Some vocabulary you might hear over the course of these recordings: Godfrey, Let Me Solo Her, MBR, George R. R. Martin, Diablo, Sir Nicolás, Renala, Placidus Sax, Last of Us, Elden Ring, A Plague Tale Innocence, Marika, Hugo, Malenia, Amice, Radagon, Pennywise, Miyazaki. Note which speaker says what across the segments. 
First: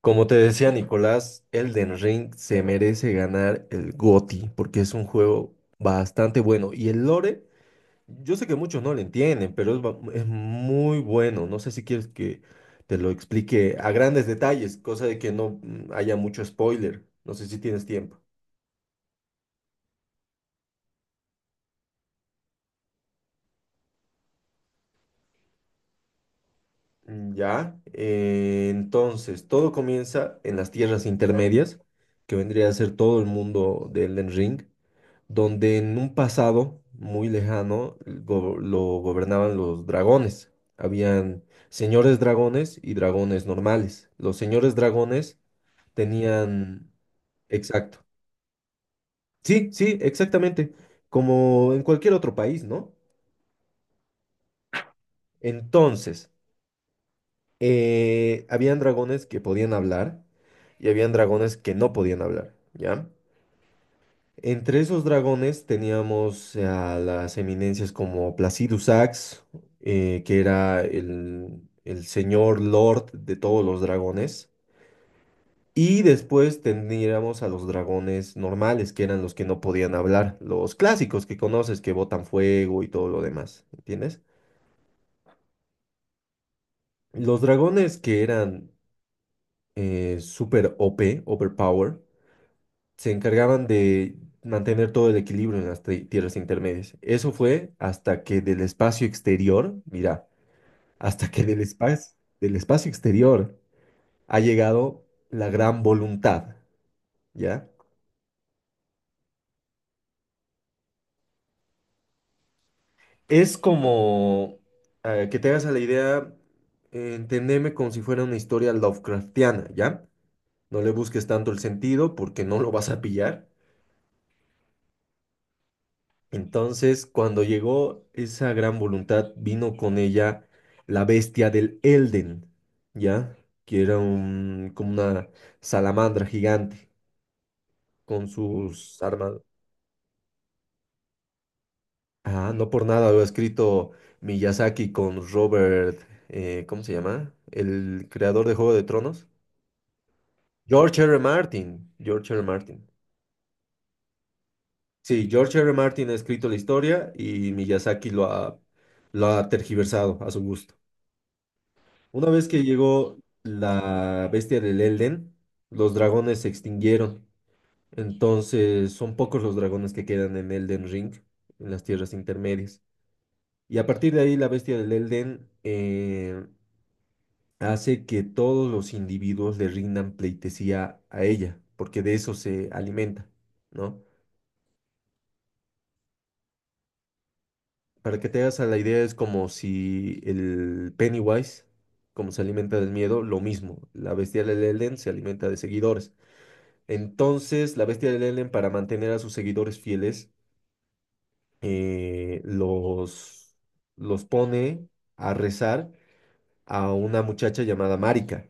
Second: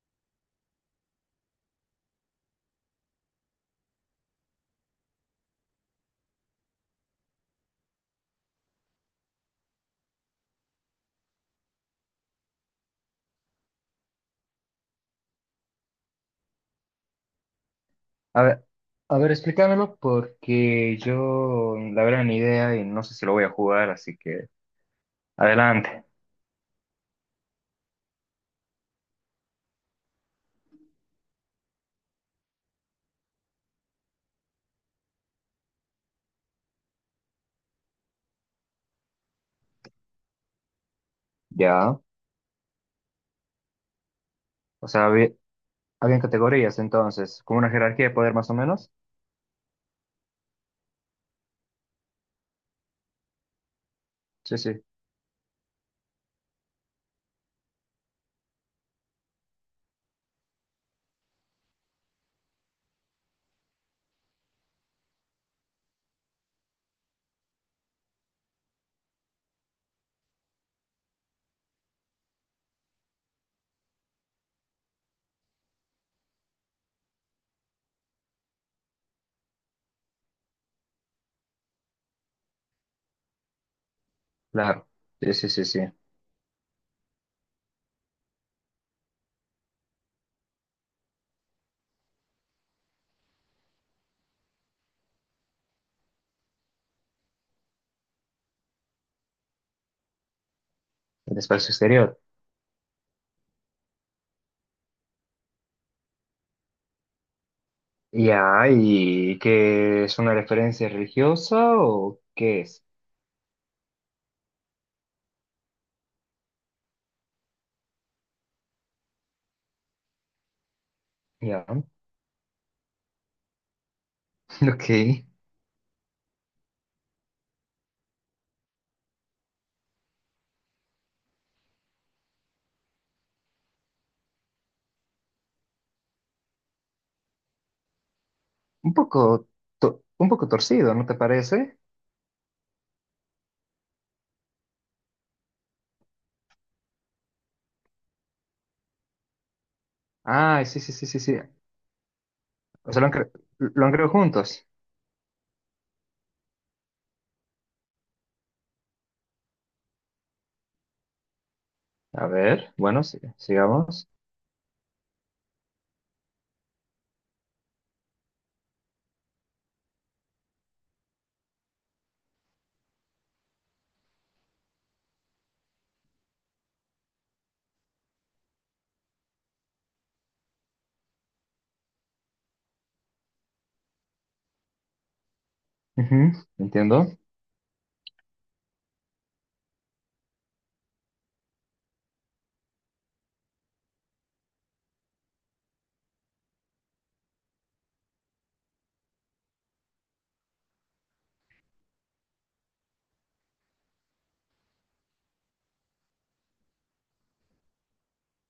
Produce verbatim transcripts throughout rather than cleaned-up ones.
Speaker 1: Como te decía Nicolás, Elden Ring se merece ganar el GOTY porque es un juego bastante bueno. Y el lore, yo sé que muchos no lo entienden, pero es, ba- es muy bueno. No sé si quieres que te lo explique a grandes detalles, cosa de que no mm, haya mucho spoiler. No sé si tienes tiempo.
Speaker 2: A ver, a ver, explícamelo porque yo la verdad ni idea y no sé si lo voy a jugar, así que adelante.
Speaker 1: Mm, ya, eh, entonces todo comienza en las tierras intermedias, que vendría a ser todo el mundo de Elden Ring, donde en un pasado muy lejano go- lo gobernaban los dragones. Habían
Speaker 2: Ya.
Speaker 1: señores dragones y dragones normales. Los señores
Speaker 2: O sea, había,
Speaker 1: dragones
Speaker 2: habían categorías
Speaker 1: tenían.
Speaker 2: entonces, como una
Speaker 1: Exacto.
Speaker 2: jerarquía de poder más o menos.
Speaker 1: Sí, sí, exactamente. Como en cualquier otro país, ¿no?
Speaker 2: Sí, sí,
Speaker 1: Entonces, eh, habían dragones que podían hablar y habían dragones que no podían hablar, ¿ya? Entre esos dragones teníamos a las eminencias como Placidus Sax, eh, que era el, el señor lord de todos los dragones. Y después tendríamos a los dragones normales, que eran los que no podían hablar, los clásicos que conoces, que botan fuego y todo lo demás, ¿entiendes?
Speaker 2: claro. Sí, sí, sí, sí.
Speaker 1: Los dragones que eran eh, super o p, overpower, se encargaban de mantener todo el equilibrio en las tri- tierras intermedias. Eso fue hasta que del espacio exterior, mira, hasta
Speaker 2: El
Speaker 1: que del
Speaker 2: espacio
Speaker 1: espacio,
Speaker 2: exterior.
Speaker 1: del espacio exterior ha llegado la gran voluntad, ¿ya?
Speaker 2: Ya, ¿y qué es una referencia religiosa o qué es?
Speaker 1: Es como eh, que te hagas a la idea, eh, entendeme como si fuera una historia Lovecraftiana, ¿ya? No le busques tanto el
Speaker 2: Ya,
Speaker 1: sentido porque no lo vas a pillar.
Speaker 2: ok.
Speaker 1: Entonces, cuando llegó esa gran voluntad, vino con ella la bestia del Elden, ¿ya? Que era un, como una salamandra gigante con
Speaker 2: Un
Speaker 1: sus armas.
Speaker 2: poco, to- un poco torcido, ¿no te parece?
Speaker 1: Ah, no por nada lo ha escrito Miyazaki con Robert, eh, ¿cómo se llama? El creador de Juego de Tronos.
Speaker 2: Ah, sí, sí,
Speaker 1: George
Speaker 2: sí,
Speaker 1: R. R.
Speaker 2: sí, sí.
Speaker 1: Martin. George R. R. Martin.
Speaker 2: O sea, lo han, cre- lo han creado juntos.
Speaker 1: Sí, George R. R. Martin ha escrito la historia y Miyazaki lo ha, lo ha tergiversado a su gusto.
Speaker 2: A
Speaker 1: Una vez que
Speaker 2: ver, bueno,
Speaker 1: llegó
Speaker 2: sí, sigamos.
Speaker 1: la bestia del Elden, los dragones se extinguieron. Entonces son pocos los dragones que quedan en Elden Ring, en las tierras intermedias. Y a partir de ahí la bestia del Elden eh, hace que todos los individuos le rindan pleitesía a ella, porque de eso se alimenta, ¿no?
Speaker 2: Ujú, entiendo.
Speaker 1: Para que te hagas a la idea es como si el Pennywise, como se alimenta del miedo, lo mismo. La bestia del Elden se alimenta de seguidores. Entonces, la bestia de Lelen, para mantener a sus seguidores fieles, eh, los, los pone a rezar a una muchacha llamada Marika,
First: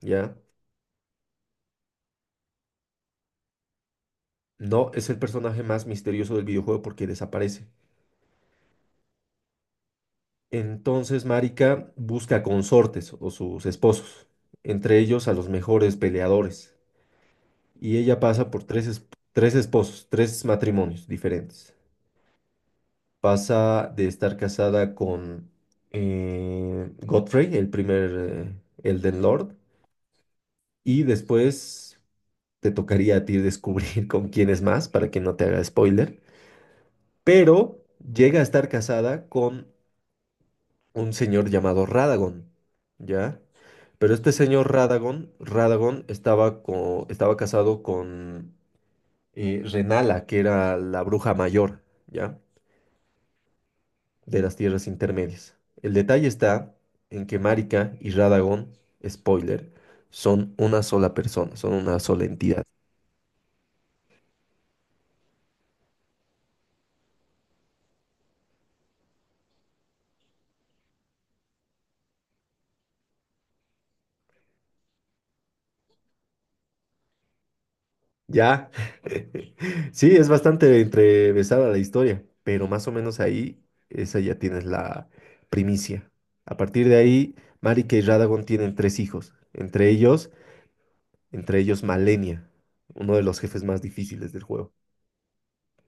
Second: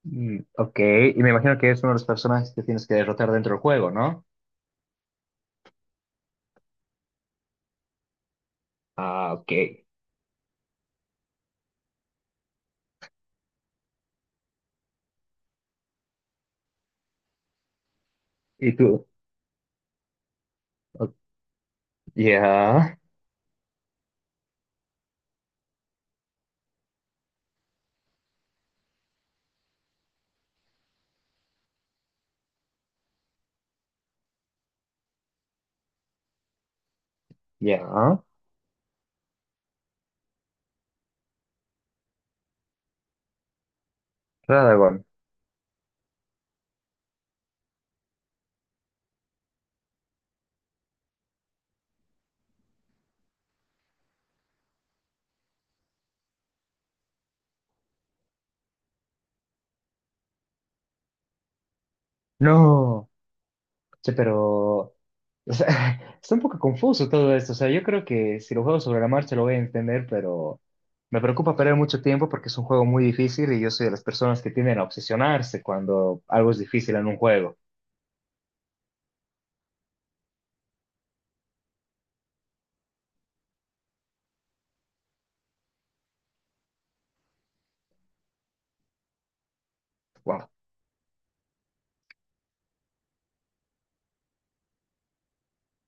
Speaker 1: ¿ya?
Speaker 2: Mm, ok, y me imagino que es uno de los personajes que tienes que derrotar dentro del juego, ¿no?
Speaker 1: No, es el personaje más misterioso del videojuego porque desaparece.
Speaker 2: Ah, ok.
Speaker 1: Entonces, Marika busca consortes o sus esposos, entre ellos a los mejores peleadores. Y ella pasa por
Speaker 2: ¿Y
Speaker 1: tres, es-
Speaker 2: tú?
Speaker 1: tres esposos, tres matrimonios
Speaker 2: O-
Speaker 1: diferentes.
Speaker 2: ya,
Speaker 1: Pasa de estar casada con eh, Godfrey, el primer eh, Elden Lord, y después te tocaría a ti descubrir con quién es más para que no te haga spoiler, pero
Speaker 2: ya.
Speaker 1: llega a estar casada con un señor llamado Radagon, ¿ya? Pero este señor
Speaker 2: Radagon.
Speaker 1: Radagon, Radagon estaba, co- estaba casado con eh, Renala, que era la bruja mayor, ¿ya? De las tierras intermedias. El detalle está en que Marika y Radagón, spoiler, son una sola persona, son una sola entidad.
Speaker 2: No, che, pero, o sea, está un poco confuso todo esto. O sea, yo creo que si lo juego sobre la marcha lo voy a entender, pero me preocupa perder mucho tiempo porque es un juego muy difícil y yo soy de las personas que tienden a obsesionarse cuando algo es difícil en un juego.
Speaker 1: Ya. Sí, es bastante entrevesada la historia, pero más o menos ahí, esa ya tienes la primicia. A partir de ahí, Marika y Radagon tienen tres hijos, entre ellos, entre ellos Malenia, uno de los jefes más difíciles del juego.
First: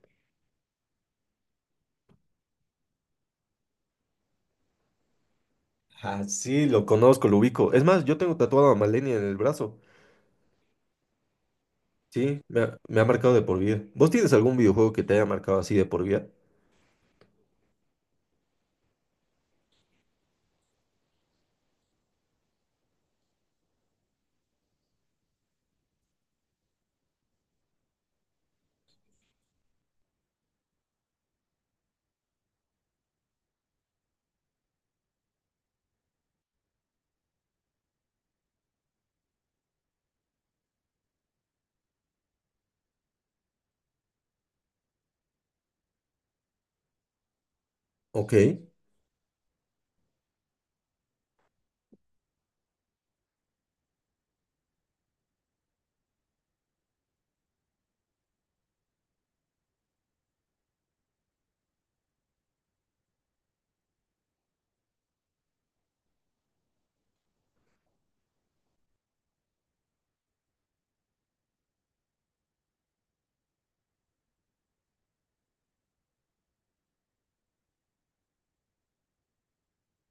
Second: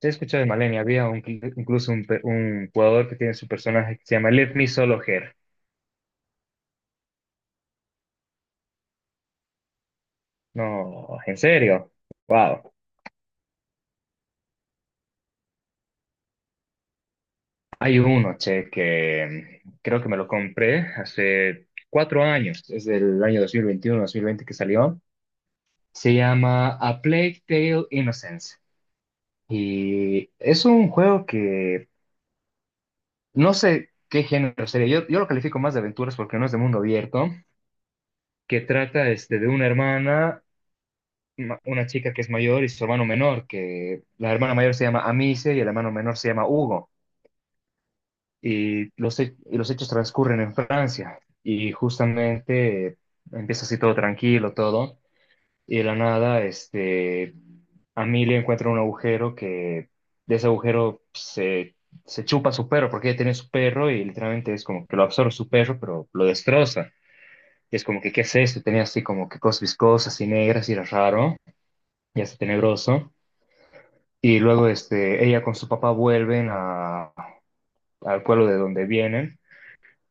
Speaker 2: Sí, he escuchado de Malenia. Había un- incluso un, pe- un jugador que tiene su personaje que se llama Let Me Solo Her.
Speaker 1: Ah, sí, lo conozco, lo ubico. Es más, yo tengo tatuado a Malenia en el brazo.
Speaker 2: No, ¿en serio?
Speaker 1: Sí, me
Speaker 2: Wow.
Speaker 1: ha, me ha marcado de por vida. ¿Vos tienes algún videojuego que te haya marcado así de por vida?
Speaker 2: Hay uno, che, que mm, creo que me lo compré hace cuatro años. Es del año dos mil veintiuno-dos mil veinte que salió. Se llama A Plague Tale Innocence. Y es un juego que no sé qué género sería. Yo, yo lo califico más de aventuras porque no es de mundo abierto. Que trata este, de una hermana. Ma- una chica que es mayor y su hermano menor, que la hermana mayor se llama Amice y el hermano menor se llama Hugo.
Speaker 1: Ok,
Speaker 2: Y los, he- y los hechos transcurren en Francia. Y justamente eh, empieza así todo tranquilo, todo. Y de la nada, este, Amelia encuentra un agujero que de ese agujero se, se chupa su perro, porque ella tiene su perro y literalmente es como que lo absorbe su perro, pero lo destroza. Y es como que, ¿qué es esto? Tenía así como que cosas viscosas y negras y era raro y hasta tenebroso. Y luego este, ella con su papá vuelven a, al pueblo de donde vienen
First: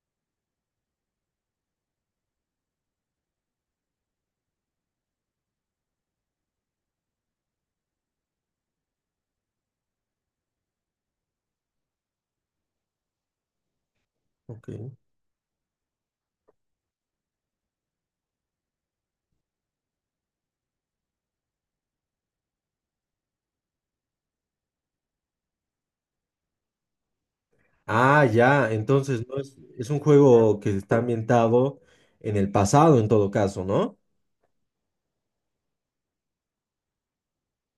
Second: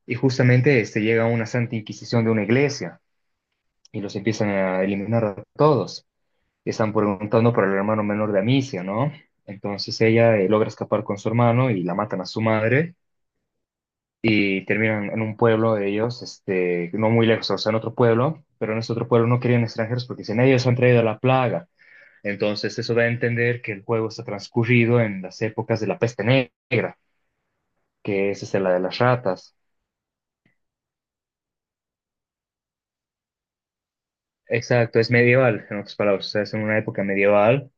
Speaker 2: y justamente este, llega una santa inquisición de una iglesia y los empiezan a eliminar a todos. Y están preguntando por el hermano menor de Amicia, ¿no? Entonces ella eh, logra escapar con su hermano y la matan a su madre y
Speaker 1: ok.
Speaker 2: terminan en un pueblo de ellos, este, no muy lejos, o sea, en otro pueblo, pero en ese otro pueblo no querían extranjeros porque dicen, ellos han traído la plaga. Entonces eso da a entender que el juego está transcurrido en las épocas de la peste negra,
Speaker 1: Ah,
Speaker 2: que es este,
Speaker 1: ya,
Speaker 2: la de las
Speaker 1: entonces no
Speaker 2: ratas.
Speaker 1: es, es un juego que está ambientado en el pasado en todo caso, ¿no?
Speaker 2: Exacto, es medieval, en otras palabras, o sea, es en una época medieval.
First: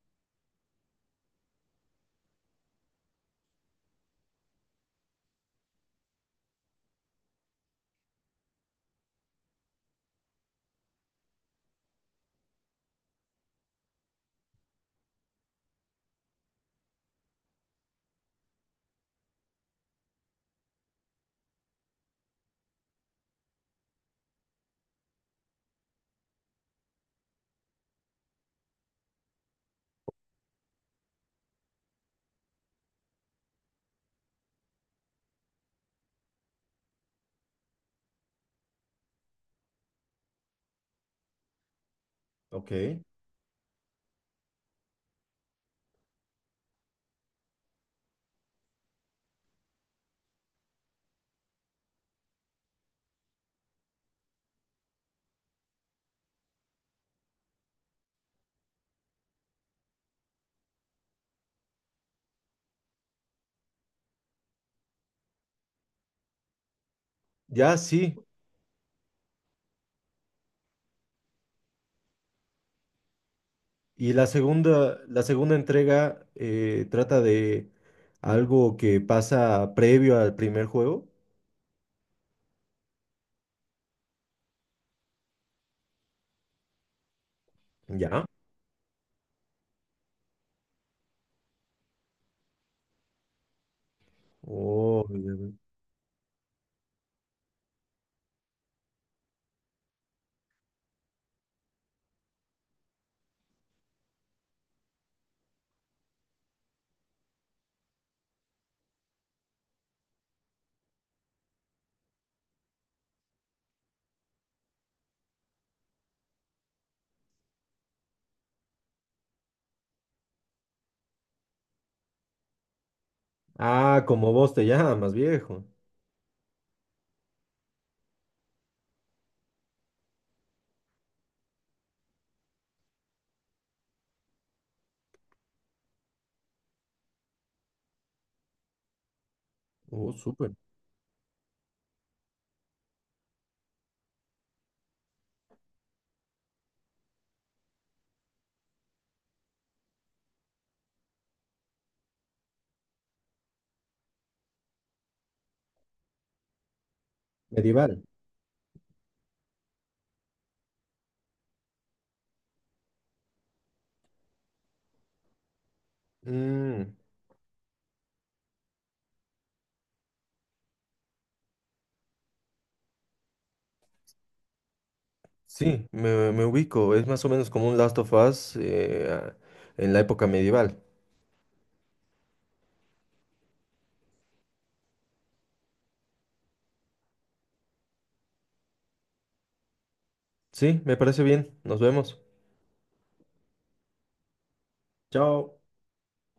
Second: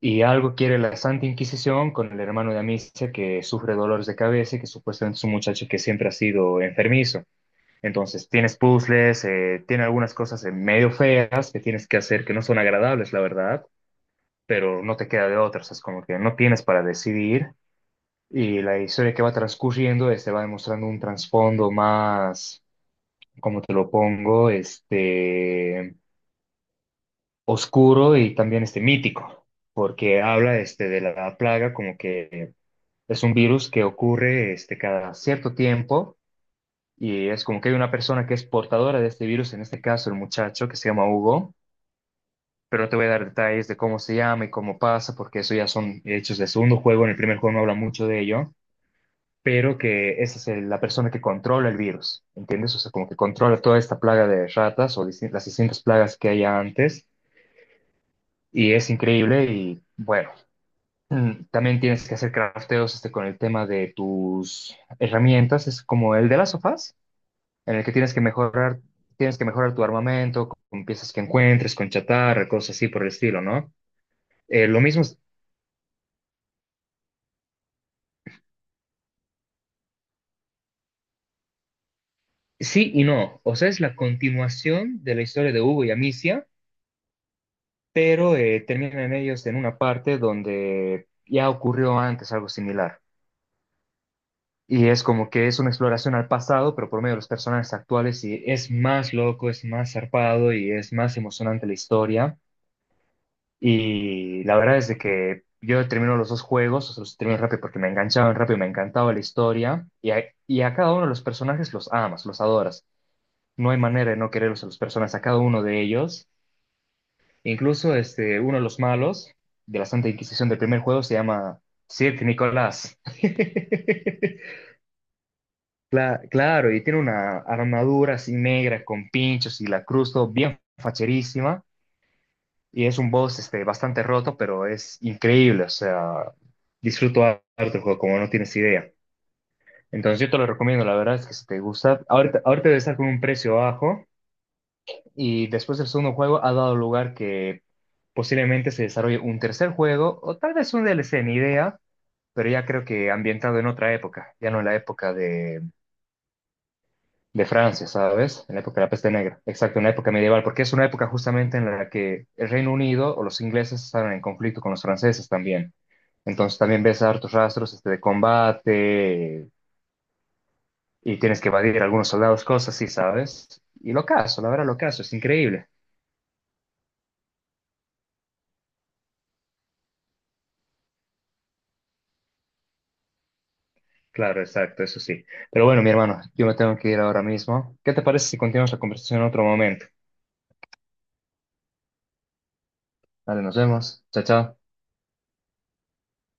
Speaker 2: Y algo quiere la Santa Inquisición con el hermano de Amicia que sufre dolores de cabeza y que supuestamente es un muchacho que siempre ha sido enfermizo. Entonces tienes puzzles, eh, tiene algunas cosas eh, medio feas que tienes que hacer que no son agradables, la verdad, pero no te queda de otras, es como que no tienes para decidir. Y la historia que va transcurriendo este, va demostrando un trasfondo más, como te lo pongo? Este, oscuro y también este mítico, porque habla este de la plaga como que es un virus que ocurre este cada cierto tiempo y es como que hay una persona que es portadora de este virus, en este caso el muchacho que se llama Hugo,
Speaker 1: Ok.
Speaker 2: pero no te voy a dar detalles de cómo se llama y cómo pasa, porque eso ya son hechos del segundo juego, en el primer juego no habla mucho de ello, pero que esa es el- la persona que controla el virus, ¿entiendes? O sea, como que controla toda esta plaga de ratas o distin- las distintas plagas que haya antes, y es increíble y bueno. Mm, También tienes que hacer crafteos este, con el tema de tus herramientas. Es como el de las sofás,
Speaker 1: Ya,
Speaker 2: en el que
Speaker 1: sí.
Speaker 2: tienes que mejorar, tienes que mejorar tu armamento con piezas que encuentres, con chatarra, cosas así por el estilo, ¿no?
Speaker 1: Y la
Speaker 2: Eh, lo
Speaker 1: segunda,
Speaker 2: mismo, es-
Speaker 1: la segunda entrega eh, trata de algo que pasa previo al primer juego.
Speaker 2: sí y no. O sea, es la continuación de la historia de Hugo y Amicia,
Speaker 1: Ya.
Speaker 2: pero eh, terminan ellos en una parte donde ya ocurrió antes algo similar. Y es
Speaker 1: Oh,
Speaker 2: como
Speaker 1: ya
Speaker 2: que
Speaker 1: veo.
Speaker 2: es una exploración al pasado, pero por medio de los personajes actuales, y es más loco, es más zarpado y es más emocionante la historia. Y la verdad es de que yo termino los dos juegos, o sea, los termino rápido porque me enganchaban rápido, me encantaba la historia. Y a, y a cada uno de los personajes los amas, los adoras. No hay manera de no quererlos a los personajes, a cada uno de ellos. Incluso este, uno de los malos de la Santa Inquisición del primer juego se llama Sir Nicolás.
Speaker 1: Ah, como vos te llamas, viejo.
Speaker 2: Cla- claro, y tiene una armadura así negra con pinchos y la cruz todo bien facherísima. Y es un boss este, bastante roto, pero es increíble. O sea, disfruto harto el juego, como no tienes idea.
Speaker 1: Oh,
Speaker 2: Entonces yo te lo
Speaker 1: súper.
Speaker 2: recomiendo, la verdad es que si te gusta, ahorita, ahorita debe estar con un precio bajo. Y después del segundo juego ha dado lugar que posiblemente se desarrolle un tercer juego o tal vez un D L C, ni idea, pero ya creo que ambientado en otra época, ya no en la época de de Francia,
Speaker 1: Medieval.
Speaker 2: ¿sabes? En la época de la peste negra. Exacto, en la época medieval, porque es una época justamente en la que el Reino Unido o los ingleses estaban en conflicto con los franceses también. Entonces también
Speaker 1: Mm.
Speaker 2: ves hartos rastros este, de combate y tienes que evadir a algunos soldados, cosas así, ¿sabes? Y lo caso, la verdad lo caso, es increíble.
Speaker 1: Sí, me, me ubico. Es más o menos como un Last of Us eh, en la época medieval.
Speaker 2: Claro, exacto, eso sí. Pero bueno, mi hermano, yo me tengo que ir ahora mismo. ¿Qué te parece si continuamos la conversación en otro momento?
Speaker 1: Sí, me parece bien. Nos vemos.
Speaker 2: Vale, nos vemos. Chao, chao.
Speaker 1: Chao.